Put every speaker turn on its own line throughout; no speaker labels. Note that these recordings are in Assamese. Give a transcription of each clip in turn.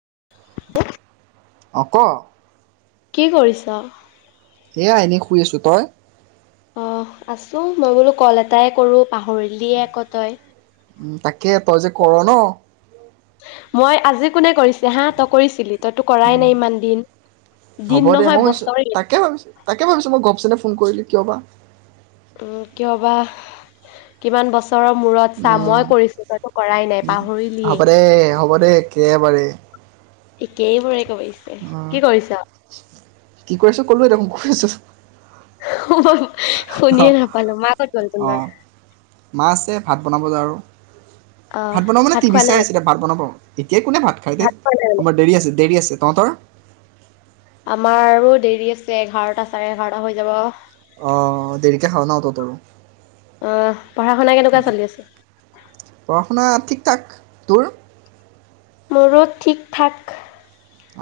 [unintelligible]
অ, ক।
কি কৰিছ?
এয়া এনেই শুই আছোঁ। তই?
আহ আছোঁ, মই বোলো কল এটাই কৰোঁ, পাহৰিলিয়ে আক' তই।
উ তাকে, তই যে কৰ ন।
মই আজি, কোনে কৰিছে হা? তই কৰিছিলি? তইতো কৰাই
উম,
নাই ইমান দিন। দিন
হ'ব দে। মই
নহয়
ভাবিছোঁ,
বছৰেই।
তাকে ভাবিছোঁ, তাকে ভাবিছোঁ মই ঘপকেনে ফোন কৰিলোঁ। কিয় বা?
উম, কিয় বা। কিমান বছ চৰৰ মূৰত চা
উম,
মই কৰিছো, তইতো কৰাই নাই,
হ'ব
পাহৰিলিয়েই।
দে হ'ব দে একেবাৰে
একেইবোৰে কৰিছে। কি
উম।
কৰিছ?
কি কৰিছোঁ কলোৱেই দেখোন, শুই আছোঁ।
হল।
অঁ, অঁ। মা আছে, ভাত বনাব যায় আৰু,
অ'
ভাত বনাব মানে টিভি
খোৱা নাই?
চাই আছিলে, ভাত বনাব। তিয়া কোনে ভাত খাই দে,
খোৱা নাই মানে?
আমাৰ দেৰি আছে, দেৰি আছে। তহঁতৰ!
আমাৰ আৰু দেৰি আছে এঘাৰটা চাৰে এঘাৰটা হৈ যাব
আহ দেৰিকে খাও ন ততৰ
আহ পঢ়া শুনা কেনেকুৱা চলি আছে
কিতাক ধূৰ
মোৰো ঠিক ঠাক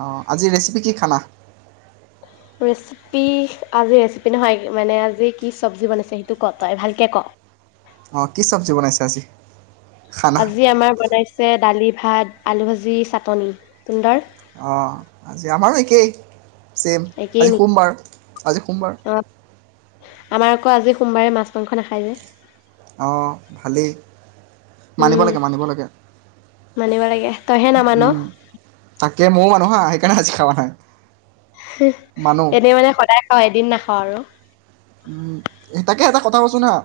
অঁ আজিৰ ৰেচিপি কি খালা
ৰেচিপি আজি ৰেচিপি একো নহয় মানে আজি কি চব্জি বনাইছে সেইটো ক তই ভালকে ক
অ কি চব্জি বনাইছে আজি খানা
আজি আমাৰ বনাইছে দালি ভাত আলু ভাজি চাটনি তুন্দাৰ
অ আজি আমাৰো একেই চেম,
একেই
আজি
নেকি
সোমবাৰ আজি সোমবাৰ।
অ আমাৰ আকৌ আজি সোমবাৰে মাছ মাংস নখাই যে।
অঁ ভালেই মানিব
উম
লাগে মানিব লাগে
মানিব লাগে তইহে নামান
উম তাকে ময়ো মানু হা সেকানে আজি খোৱা নাই মানো
এনেই মানে সদায় খাওঁ এদিন নাখাওঁ আৰু।
উম তাকে এটা কথা কৈছো ন-,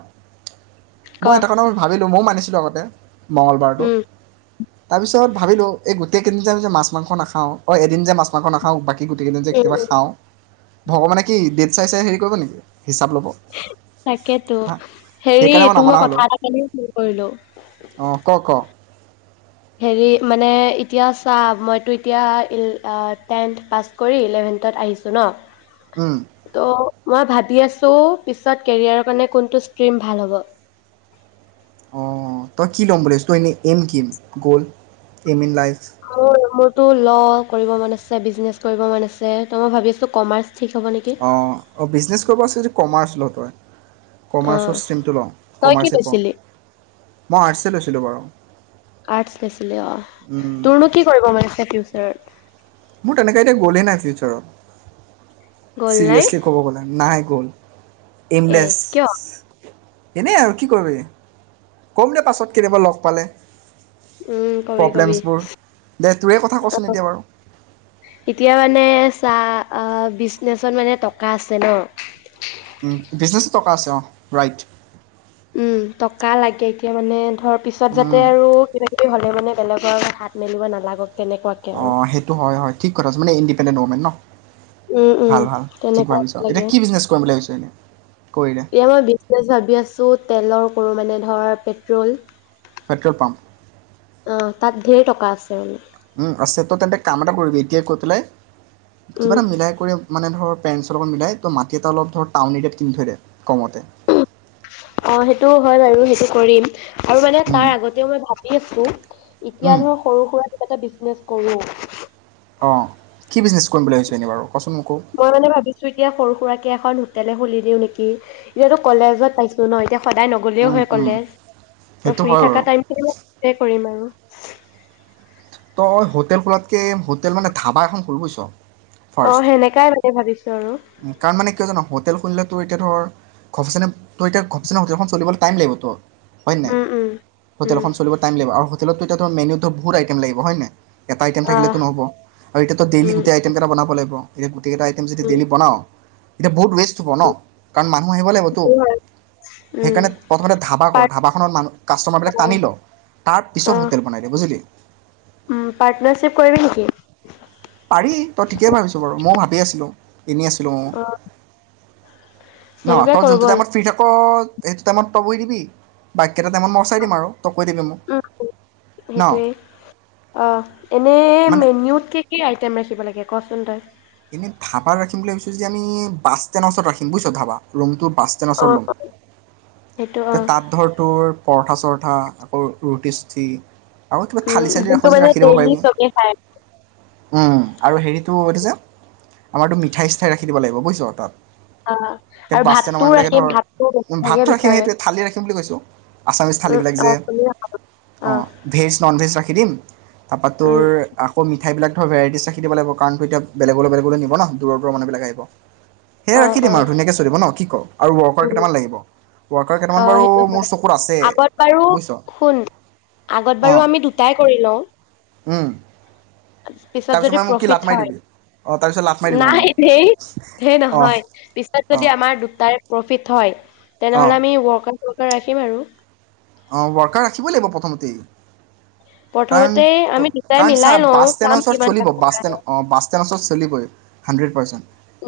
ক
মই এটা কথা মই ভাবিলো ম‌ই মানিছো, লগতে মঙলবাৰটো।
উম
তাৰ পিছত ভাবিলো এই গোটেইদিন যে আমি মাছ মাংস নাখাওঁ আৰু এদিন যে মাছ মাংস নাখাওঁ বাকী স গোটেই কেইদিন যে
উম
কেতিয়াবা
উম
খাওঁ ভগৱানে কি ডেট চাই চাই হেৰি কৰিব নেকি? হিচাপ ল'ব
তাকেতো,
হা
হেৰি
সেইকাৰণে
তোক মই
নামানা হ'লোঁ
কথা এটা কিও ফোন কৰিলো
অঁ ক ক
হেৰি মানে এতিয়া চা মইতো এতিয়া টেন্ঠ পাছ কৰি ইলেভেন্থত আহিছোঁ ন,
উম
ত মই ভাবি আছো পিছত কেৰিয়াৰৰ কাৰণে কোনটো ষ্ট্ৰিম ভাল হ'ব?
অ তই কি ল'ম বুলি, তই এনেম কিম কি? গ'ল এম ইন লাইফ
অ ম তটো ল' কৰিব মন আছে, বিজনেচ কৰিব মন আছে ত' মই ভাবি আছো কমাৰ্চ, ঠিক হ'ব নেকি।
অ অ বিজনেচ কৰিব আছে যদি কমাৰ্চ ল ত‌ই
অ',
কমাৰ্চৰ ষ্ট্ৰীমটো ল।
তই কি
কমাৰ্চে পহ।
লৈছিলি?
মই আৰ্টছে লৈছিলোঁ বাৰু। উম,
দুৰ্নীতি কৰিব মানে খেটো তাৰ
মোৰ তেনেকে এতিয়া গ'লেই নাই ফিউচৰত।
গ'ল নাই
চিৰিয়াছলি ক'ব গ'লে নাই গল
এ
এইমলেছ
কিয়?
এনেই আৰু কি কৰিবি। ক'ম দে পাছত কেতিয়াবা লগ পালে
উম কবি কবি।
প্ৰব্লেমছবোৰ দে তোৰে কথা কচোন
আহ
এতিয়া বাৰু
এতিয়া মানে চাহ বিজনেছত মানে টকা আছে ন?
বিজনেছো টকা আছে অঁ, ৰাইট
উম টকা লাগে এতিয়া মানে, ধৰ পিছত যাতে আৰু কিবাকিবি হ'লে মানে বেলেগৰ আগত হাত মেলিব নালাগক। তেনেকুৱাকে আৰু।
অ', সেইটো হয় হয় ঠিক কথা। মানে কেলে নমে ন।
উম উম
ভাল ভাল ঠিক
তেনেকোৱা
ভাবিছ এতিয়া
লাগে।
কি বিজনেছ কৰিম বুলি ভাবিছ এনেই কৰিলে
এতিয়া মই বিশ ভাবি আছো তেলৰ [unintelligible] মানে ধৰ পেট্ৰল।
পেট্ৰল পাম্প
অ', তাত ঢেৰ টকা। [unintelligible]
উম আছে তই তেন্তে কাম এটা কৰিবি এতিয়া কৈ পেলাই কিবা
উম,
এটা মিলাই কৰি মানে ধৰ পেৰেণ্টছৰ লগত মিলাই তই মাটি এটা অলপ ধৰ টাউন এৰিাত কিনি থৈ দে কমতে।
অ সেইটো হয় বাৰু সেইটো কৰিম। আৰু মানে
উম,
তাৰ আগতেও মই ভাবি আছো এতিয়া
উম,
ধৰ সৰু সুৰা কিবাকে বিজনেছ কৰোঁ।
অঁ, কি বিজনেছ কৰিম বুলি ভাবিছ এনেই বাৰু? কচোন মোকো
মই মানে ভাবিছো এতিয়া সৰু সুৰাকে এখন তেতিয়ালৈ খুলি দিও নেকি, এতিয়াতো কলেজত পাইছো ন এতিয়া সদায় নগলেও
উম,
হয়
উম,
কলেজ। ত
সেইটো
ফ্ৰী
হয় বাৰু
থকা টাইম [unintelligible] কৰিম আৰু।
তই, অ, হোটেল খোলাতকে হোটেল মানে ধাবা এখন খোল, বুইছ?
অ',
ফাৰ্ষ্ট,
সেনেকাই মানে ভাবিছো আৰু
তাৰ মানে কিয় জান হোটেল খুলিলে ত এতিয়া ধৰ ঘপচনে তোৰ এতিয়া ঘপচেনে হোটেলখন চলিবলৈ টাইম লাগিব ত। হয়ে নাই?
উম, উম,
হোটেল
উম,
এখন চলিব টাইম লাগিব। আৰু হোটেলতো মেনুত ধৰ বহুত আই তেম লাগিব হয় নাই? এটা আইটেম
আহ,
থাকিলেতো নহ'ব। আৰু এতিয়াো ডেইলি
উম,
গোটেই আইটম কেইটা বনাব লাগিব। এই টিকেট আইটেম যদি ডেইলী বনাও এতিয়া বহুত ৱেষ্ট হব ন, কাৰণ ম মানুহ আহিব লাগিবতো,
উম, উম
সেইকাৰণে প্ৰথমতে ধাবা কৰ
পাৰ
ধাবাখনত মানুহ কাষ্টমাৰবিলাক টানি ল, তাৰ
অ
পিছত হোটেল বনাই দে বুজিলি?
পাৰ্টনাৰশ্বিপ কৰিবি নেকি?
পাৰি তই ঠিকেই ভাবিছ বাৰু, মই ভাবি আছিলো। এনেই আছিলো অঁ।
অ
ন?
সেইটোকে
তই
কৰো
যোনটোতে
ব'ল
আমাৰ ফি থাক সেইটো টাইমত তই বহি দিবি বাকী
উ,
ন
সেইটোৱে অ, এনে
মানে
মেনউত কে কি ম ৰাখিব লাগে কচোন তই?
এনে ধাবা ৰাখিম বুলি ভাবিছো যে, আমি বাছ ষ্টেণ্ডৰ ওচৰত ৰাখিম বুইছ ধাবা ৰুমটো বাছ ষ্টেণ্ডৰ
অ
ওচৰত লম,
সেইটো অ
তাত ধৰ তুৰ পৰঠা পৰ্থা আকৌ ৰুটি-চুটি আৰু কিবা থালি
উম
চালি ৰাখ
যোনটো
যদি
মানে
ৰাখি দিব
ডেইলি
পাৰিবি।
চবে খায়
উম আৰু হেৰিত কি, কিছে? আমাৰতো মিঠাই চিঠাই ৰাখি দিব লাগিব বুজিছ তাত।
অ
এতিয়া
আৰু
বাছ ষ্টেণ্ডৰ
ভাতটোও
মানুবিলাকে
ৰাখিম ভাতটো
ধৰ
বেছিভাগে
ভাতটো ৰাখিম
বিচাৰে
সেইটোৱে থালি ৰাখিম বুলি কৈছোঁ। আছামিজ থালিবিলাক
উম
যে
অ তুমিও অ
অঁ, ভেজ নন ভেজ ৰাখি দিম। তাপা তোৰ
উম
আকৌ মি সেবিলাক ধৰ ভেৰাটিজ ৰাখ দিব লাগ কাৰণ এতিয়া বেলেগলৈ-বেলেগলৈ নিব ন, দূৰৰ পৰা মানুহবিলাক আহিব। সেয়া
অ
ৰাখি
অ
দিম আৰু ধুনীয়াকে চলিব ন কি ক। আৰু ৱৰ্কাৰ
উম
কেইটামান লাগিব।
অ,
বাৰু
সেইটো
মোৰ
হয়।
চকুত আছে
আগত বাৰু
বুজিছ
শুন আগত বাৰু
অঁ
আমি দুটাই কৰি লওঁ পিছত
তাৰপিছত
যদি
মানে মোক কি
প্ৰফিট
লাট মাৰি
হয়।
দিবি অঁ তাৰপিছত লাট মাৰি দিবি মানে
নাই
মোক
হে, হেৰ
অঁ
নহয় পিছত যদি
অঁ
আমাৰ দুটাৰে প্ৰফিট হয় তেনেহ'লে
অঁ
আমি আমি ৱৰ্কাৰ চোৱকাৰ ৰাখিম আৰু।
অঁ, ৱৰ্কাৰ ৰাখিবই লাগিব প্ৰথমতেই। কাৰণ,
প্ৰথমতে আমি দুটাই
কাৰণ চা
মিলাই লওঁ
বাছ
চাম
ষ্টেণ্ডৰ ওচৰত
কিমান টা
চলিব, বাছ
কৰা
ষ্টেণ্ড
হয়
অ বাছ ষ্টেণ্ডৰ ওচৰত চলিবই। হাণ্ড্ৰেড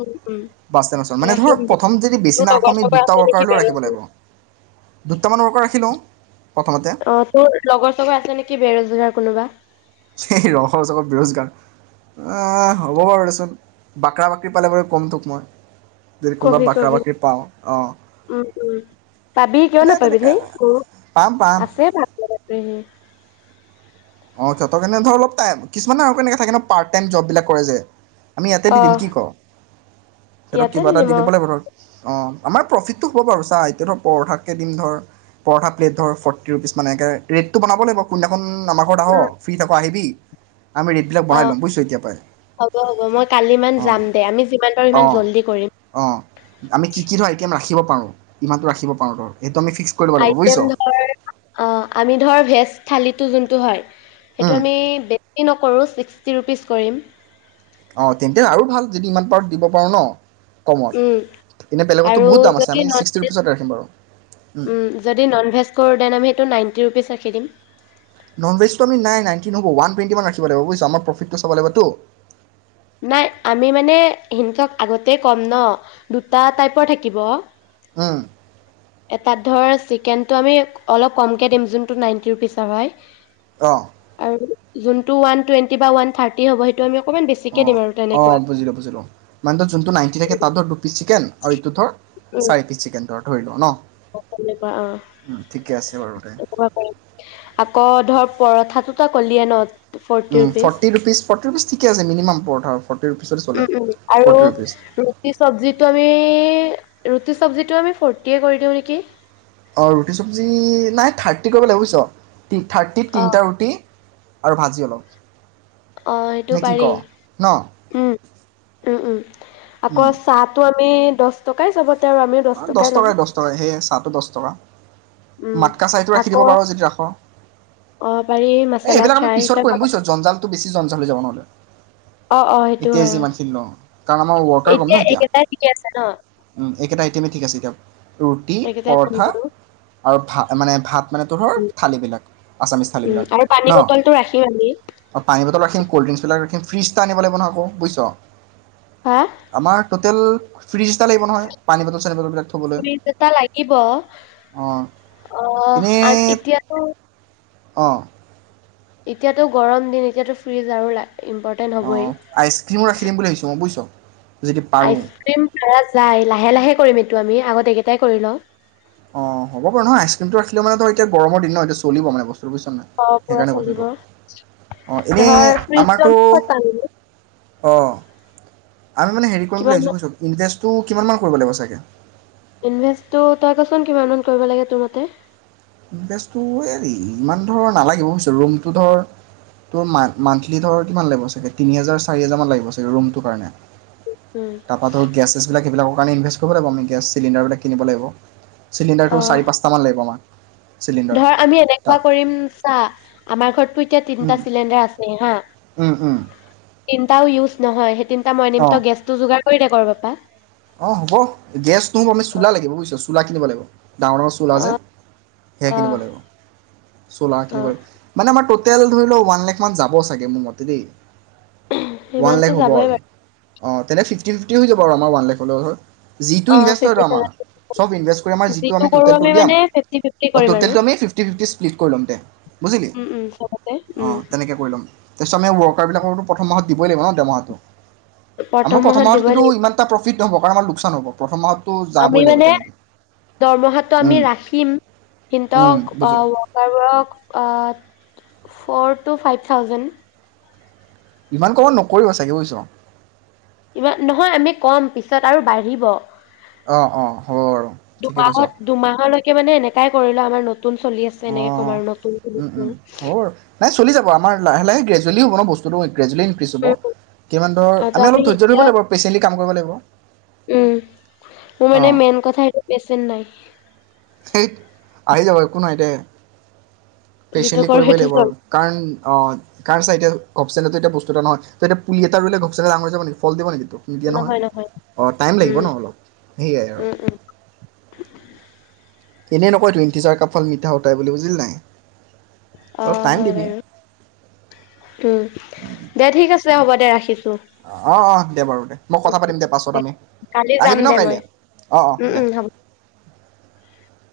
উম উম
বাছ ষ্টেণ্ডৰ ওচৰত মানে
ৰাখিম
ধৰক
দে
প্ৰথম যদি
তোৰ
বেছি
লগৰ
নাৰাখোঁ আমি
চগৰ
দুটা
আছে নেকি
ৱৰ্কাৰ হলো
বেৰজ
ৰাখিব লাগিব। দুটামান ৱৰ্কাৰ ৰাখি লওঁ প্ৰথমতে।
অ তোৰ লগৰ চগৰ আছে নেকি বেৰজগাৰ কোনোবা।
এই লগৰ চগৰ বিৰোজগাৰ হ'ব বাৰু দেচোন বাকৰা বাকৰি পালেলৈ কম তোক মই। যদি কোনোবা
কবি,
বাকৰা
কবি
বাকৰি পাওঁ অঁ
উম, উম পাবি কিয়
মানে
নাপাবি
তেনেকৈ
হেই
পাম পাম
আছে ভালে।
অঁ, সিহঁত কেনে ধৰ অলপ টাই কিছুমানে আৰু কেনেকা থাকেনে পাৰ্ট টাইম জবিলাক কৰে যে? আমি ইয়াতে দি
অ
দিম কি ক সিহঁতক
ইয়াতে
কিবা এটা
দিম
দি
অ
দিব লাগিব ধৰক অঁ। আমাৰ প্ৰফিটটো হ'ব বাৰুা এতিয়া ধ পৰঠাকে দিম ধৰ পৰঠা প্লেট ধৰ ফৰ্টি ৰুপিজ মান এে ৰেটটো বনাব লাগিব কোন খন আহত আহঁ
উম,
ফ্ৰী থাকো আহিবি আমি ৰেটবিলাক
অ
বঢ়াই ল'ম বুজিছোঁ এতিয় পৰাাই
হ'ব হ'ব মই কালি মান
অঁ
যাম দে আমি যিমান পাৰো সিমান
অঁ
জল্দি কৰিম
অঁ আমি কি কি ধৰ আইটেম ৰাখিব পাৰোঁ ইমানো ৰাখিব পাৰো ধ
আইটেম ধৰ অ আমি ধৰ ভেজ থালিটো যোনটো হয় সেইটো
উম,
আমি বেছি নকৰো ছিক্সটি ৰূপিছ কৰিম।
অ তেন্তে আৰু ভাল যদি ইমান পাৰত দিব পাৰো ন কমত
উ
এনে বেলেগতো
আৰু
বহুত দাম আছে আমি
যদি নন
ছিক্সটি
ভেজ
ৰুপিচত ৰাখিম বাৰু উম,
উ যদি নন ভেজ কৰোঁ তেনে আমি সেইটো নাইনটি ৰুপিচ ৰাখি দিম
নন ভেজটো আমি নাই নাই কিন্তু ওৱান টুৱেণ্টিমান ৰাখিব লাগিব বুজিছ আমাৰ প্ৰফিটটো চাব লাগিবতো
নাই আমি মানে সিহঁতক আগতে ক'ম ন দুটা টাইপৰ থাকিব
উম,
এটাত ধৰ তেন্তে আমি অলপ কমকে দিম, জোনটো মন্থলী পইচা হয়
অহ
আৰু যোনটো ৱান টুৱেন্টি বা ৱান থাৰ্টি হব হেটো আমি অকনমান বেছি
অঁ অঁ বুজিলোঁ বুজিলোঁ মানে ত যোনটো নাইণ্টি থাকে তাত ধৰ দু পিচ চিকেন আৰু এইটো ধৰ
উম,
চাৰি পিচ চিকেনত ধৰি লওঁ ন
অ কেনেকুৱা
উম, ঠিকে আছে বাৰু দে
আকৌ ধৰ পৰঠাতো তইকলিৱে ন ফৰ্টি
অ
rupees.
Forty rupees forty rupees ঠিকে আছে মিনিমাম পৰ ধ আৰু
উম উম আৰু ৰুটি চবজিটো আমি ৰুটি চবজিটো আমি ফৰটিয়ে কৰি দিওঁ নেকি
অ ৰুটি চব্জি নাই থাৰ্টি কৰিব লাগিব বুজিছ থাৰ্টিত
অ
তিনিটা ৰুটি আৰু ভাজি অলওঁ
অ সেইটো পাৰি উম উম উম আকৌ চাহটো আমি এ দহ টকাই ঢবত
অ দহ টকাই দহ টকাই সেয় চাহটো দহ টকা
উম।
মাতকা চাহটো ৰাখি
আকৌ
দিব পাৰো যদি ৰাখ
অ পাৰি
এই
মচালা
এইবিলাক আমি
চাই
পিছত কৰিম ব জঞ্জাল বেছি জঞ্চাল হৈ যাব নহলে
অ অ সেইটো
এতিয়াই
হয় অ।
যিমানখিনি ল কাৰণ আমাৰ ৱৰ্কাৰ ক'ম ন এতিয়া
এইকেইটাই ঠিকে আছে ন
উ একেটাই ঠিক আছে দিয়ক ৰুটি
এইকেইটাই ডান
পৰঠা
কৰো।
আৰু ভাত মানে ভাত মানে ধোৰ ধৰ
উম
থালিবিলাক আছামিছ
উম
থালিবিলাক
আৰু পানী
ন
বটলটো ৰাখিম আমি
পানী বটল ৰাখিম কল্ড ড্ৰিংকছবিলাক ৰাখিম ফ্ৰিজটা আনিবলৈ বনাবোঁ বুজিছ
হা
আমাৰ ট'টেল ফ্ৰিজ এটা লাগিব নয় পানী বাতত
পানি বটল লাগিব
অঁ
আহ এতিয়াতো
অ।
এতিয়াতো গৰম দিন এতিয়াতো ফ্ৰীজ আৰু ওলাই।
অ অ, আইচক্ৰীমো ৰাখি দিম বুলি ভাবিছো মই বুজিছ। যদি পাৰোঁ
আইচক্ৰীম কৰা যাই লাহে লাহে কৰিম এ এইটো আমি আগত এইকেইটাই কৰি লওঁ।
অ হ'ব বাৰু নহয় আইচক্ৰীমটো ৰাখিলে মানে ধৰ এতিয়া গৰমৰ দিন ন এতিয়া চলিব মানে বস্তু ৰুবি শৰ্মা
অ পুৰা
সেইকাৰণে কৈছো
চলিব
তোক অ এনে
ধৰ ফ্ৰিজটো
আমাৰতো
আমি ক'ত পাম
অ। আমি মানে হেৰি কৰিম বুলি
কিমান
আহিছো
মান
বুজিছো ইনভেষ্ট। তোৰ কিমান মান কৰিব লাগিব চাগে
ইনভেষ্টটো তই কচোন কিমানমান কৰিব লাগে তোৰ মতে
ইনভেষ্টটো হেৰি ইমান ধৰ নালাগিব বুজিছ ৰুমটো ধৰ তোৰ মন্থ মন্থলী ধৰ কিমান লাগিব চাগে তিনি হেজাৰ চাৰি হেজাৰ মান লাগিব চাগে ৰুমটোৰ কাৰণে।
উম,
তাৰপৰা ধৰ গেছছেছবিলাক সেইবিলাকৰ কাৰণে ইনভেষ্ট কৰ ফালে পাম আমি গেছ চিলিণ্ডাৰবিলাক কিনিব লাগিব।
অ
চিলিণ্ডাৰটো চাৰি-পাঁচটামান লাগিব আমাৰ।
ধৰ আমি এনেকুৱা কৰিম চা আমাৰ ঘৰটোই এতিয়া তিনটা চিলিণ্ডাৰ আছেই হা তিনটা উজ নহয় হুমহ। এ মই নিমতা গেছটো যোগাৰ কৰি তাকৰ পাপা।
অ হ'ব গেছ নহ'ব আমি
অ
চুলহা লাগিব বুজিছ চুলহা কিনিব লাগিব। ডাঙৰ ডাঙৰ চুলহা যে সেয়া
অ
কিনিব লাগিব চুলহা
অ
কিনিব লাগিব মানে আমাৰ টটে তেল ধৰি লও ওৱান লাখ মান যাব চাগে মোৰ মতে দেই। ওৱান
সিমানতো
লাখ হব
যাবই
আৰু
বাৰু
অ তেনে ফিফটি ফিফটি হৈ যাব আৰু আমাৰ ওৱান লাখ অ দল হয়। যিটো
অ
ইনভেষ্ট হয়
ফিফটি
সেইটো, আমাৰ
থাউজেণ্ড
চব ইনভেষ্ট কৰি, আমাৰ যিটো আমি
কৰো
ট'টেলটো উলিয়াম,
মানে ফিফটি ফিফটি
অ,
কৰিম আৰু
ট'টেলটো আমি ফিফটি, ফিফটি স্প্লিট কৰি ল'ম দে, বুজিলি
উম, উম, চবতে
অ,
উম,
তেনেকে কৰি ল'ম। অসমীয়া ৱৰ্কাৰবিলাকৰতো, প্ৰথম মাহত দিবই, লাগিব ন দৰমহাটো। আমাৰ প্ৰথম মাহত কিন্তু, ইমানটা প্ৰফিট ফ্ৰীত নহ'ব কাৰণ, আমাৰ লোকচান হ'ব প্ৰথম মাহত
আমি মানে, দৰমহাটো আমি
উম,
ৰাখিম,
উম,
সিহঁতক অ,
বুজিলোঁ
ৱৰ্কেৰবোৰক আত ফৌৰ টো ফাইভ থাউজেণ্ড।
ইমান কমত নকৰিব, চাগে বুজিছ।
ইমান নহয়, আমি কম পিছত আৰু বাঢ়িব।
অঁ অঁ হ'ব বাৰু ঠিকে কৈছ
দুমাহত, দুমাহলৈকে মানে এনেকাই ধৰিলো আমাৰ নতুন নতুন চলি আছে, এনেকে
অঁ
কম আৰু নতুন
লাহ, লাহে, গ্ৰদুৱেলী হ'ব ন বস্তুটো। গ্ৰদুৱেলি ইনক্ৰ্ৰীজ হ'ব,
উম
কিমান ধৰ,
অ' ত
আমি অলপ ধৈৰ্য ধৰি
এতিয়া
লাগিব পেশেণ্টলি। কাম কৰিব লাগিব।
উম, মোৰ মানে
অঁ
মেইন কথাটো, সেইতো পেইশেণ্ট নাই।
থেই, আহি যাব, একো নাই দে।
যিটো
পেচেণ্টলি
কৰো
কৰিবই
সেইটো
লাগিব, আৰু
চল
কাৰণ অঁ, কাৰণ চা এতিয়া ঘপচনেত এতিয়া বস্তু এটা নহয়, ত‌ই এতিয়া পুলি এটা ৰুলে, ঘপচাতে ডাঙৰ হৈ যাব নেকি, ফল দিব নেকি। খ নি দিয়া নহয়। অঁ, টাইম লাগিব
উম
ন অলপ সেয়াই আৰু।
উম উম
এনেই নকয়টো, ইণ্টেজাৰ কা ফাল মিঠা হোতা হে বুলি বুজিলি নে নাই। অলপ
অঁ,
টাইম
হয়
দিবি
বাৰু, উম দে ঠিক আছে হ'ব দে, ৰাখিছোঁ।
অঁ, অঁ, দে বাৰু, দে, মই কথা পাতিম দে, পাছত আমি
কালি যাম
আহিবি, ন
দে মই
কাইলৈ, অঁ, অঁ
উম
দে।
উম হ'ব